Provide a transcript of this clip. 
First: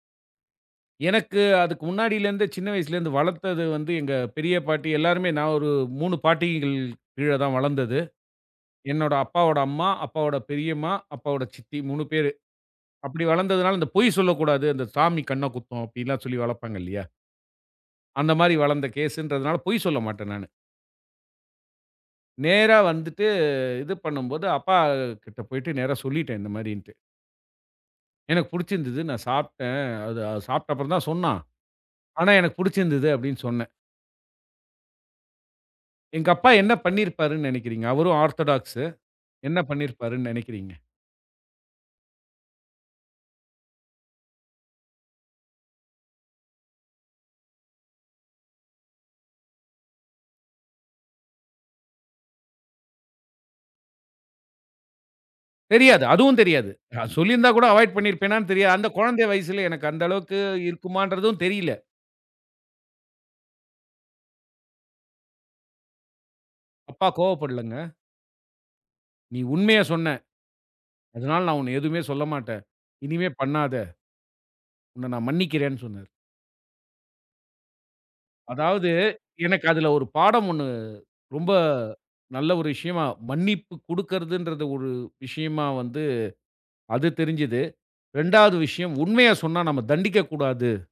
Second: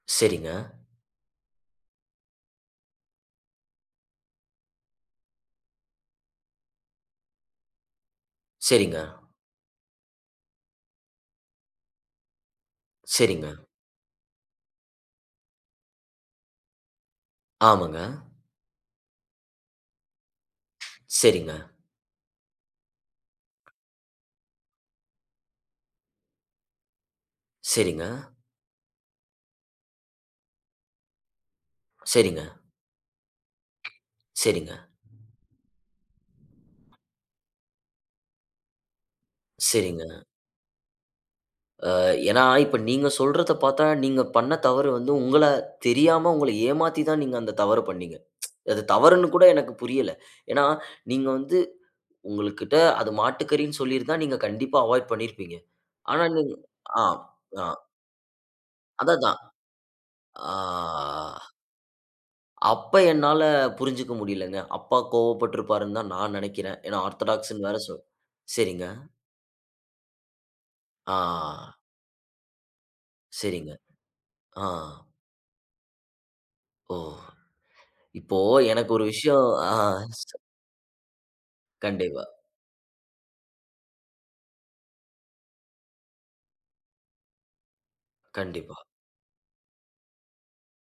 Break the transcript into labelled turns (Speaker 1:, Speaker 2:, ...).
Speaker 1: சரிங்க.
Speaker 2: எனக்கு அதுக்கு முன்னாடில இருந்தே சின்ன வயசுல இருந்து வளத்தது வந்து எங்க பெரிய பாட்டி எல்லாருமே. நான் ஒரு 3 பாட்டிகள் கீழ தான் வளந்தது.
Speaker 1: சரிங்க.
Speaker 2: என்னோட அப்பாவோட அம்மா, அப்பாவோட பெரியம்மா, அப்பாவோட சித்தி 3 பேரு. அப்படி
Speaker 1: சரிங்க.
Speaker 2: வளந்ததுனால அந்தப் பொய் சொல்லக் கூடாது. அந்த சாமி கண்ண குத்தும் அப்படிலாம் சொல்லி வளப்பாங்க இல்லையா?
Speaker 1: ஆமங்க.
Speaker 2: அந்த மாரி வளந்த கேஸ்ன்றதுனால பொய் சொல்ல மாட்டேன் நானு.
Speaker 1: சரிங்க.
Speaker 2: நேரா வந்துட்டு. இது பண்ணும்போது அப்பா கிட்ட போயிட்டு நேரா சொல்லிட்டேன் இந்த மாதிரின்ட்டு.
Speaker 1: சரிங்க.
Speaker 2: எனக்குப் புடிச்சிருந்தது நான் சாப்ட்டேன். அத அது சாப்பிட்ட அப்புறம் தான் சொன்னா. ஆனா
Speaker 1: சரிங்க.
Speaker 2: எனக்குப் புடிச்சிருந்தது அப்படின்னு சொன்னேன்.
Speaker 1: சரிங்க.
Speaker 2: எங்க அப்பா என்ன பண்ணி இருப்பாருன்னு நெனைக்கிறீங்க? அவரும் ஆர்த்தடாக்ஸூ. என்ன பண்ணி
Speaker 1: சரிங்க.
Speaker 2: இருப்பாருன்னு நெனைக்கிறீங்க?
Speaker 1: அ, ஏன்னா இப்ப நீங்க சொல்றத பாத்தா, நீங்க பண்ண தவறு வந்து உங்கள தெரியாம உங்கள ஏமாத்திதான் நீங்க அந்தத் தவறு பண்ணீங்க. அது தவறுன்னு கூட எனக்குப் புரியல. ஏன்னா நீங்க வந்து உங்களுக்கிட்ட அது மாட்டுக்கரின்னு சொல்லி இருந்தா நீங்க கண்டிப்பா அவாய்ட் பண்ணிருப்பீங்க.
Speaker 2: தெரியாது.
Speaker 1: ஆனா
Speaker 2: அதுவும்
Speaker 1: நீங்க
Speaker 2: தெரியாது.
Speaker 1: அ,
Speaker 2: அ சொல்லி இருந்தா
Speaker 1: அ.
Speaker 2: கூட அவாய்டு பண்ணிருப்பேனான்னு தெரியாது. அந்தக் கொழந்தை
Speaker 1: அததான்.
Speaker 2: வயசுல எனக்கு அந்த அளவுக்கு இருக்குமான்றதும்
Speaker 1: ஆ.
Speaker 2: தெரியல.
Speaker 1: அப்ப என்னால புரிஞ்சுக்க முடியலங்க. அப்பா கோபப்பட்டிருப்பாருன்னுதான் நான் நெனைக்கிறேன். ஏன்னா
Speaker 2: அப்பா
Speaker 1: ஆர்தடாக்ஸ்ன்னு
Speaker 2: கோவப்படலங்க.
Speaker 1: வேற சொல் சரிங்க.
Speaker 2: நீ உண்மைய சொன்ன. அதனால நான் உன்னை
Speaker 1: அ.
Speaker 2: எதுவுமே சொல்லமாட்டேன். இனிமே
Speaker 1: சரிங்க.
Speaker 2: பண்ணாத.
Speaker 1: அ.
Speaker 2: உன்ன நான் மன்னிக்கிறேன்னு சொன்னாரு.
Speaker 1: ஓ! இப்போ
Speaker 2: அதாவது
Speaker 1: எனக்கு ஒரு விஷயம்.
Speaker 2: எனக்கு
Speaker 1: அ
Speaker 2: அதுல ஒரு
Speaker 1: ஷ்
Speaker 2: பாடம் 1 ரொம்ப
Speaker 1: கண்டிப்பா.
Speaker 2: நல்ல ஒரு விஷயமா மன்னிப்பு குடுக்கறதுன்றத ஒரு விஷயமா வந்து அது தெரிஞ்சுது. 2வது
Speaker 1: கண்டிப்பா.
Speaker 2: விஷயம் உண்மைய சொன்னா நம்ம தண்டிக்கக் கூடாது.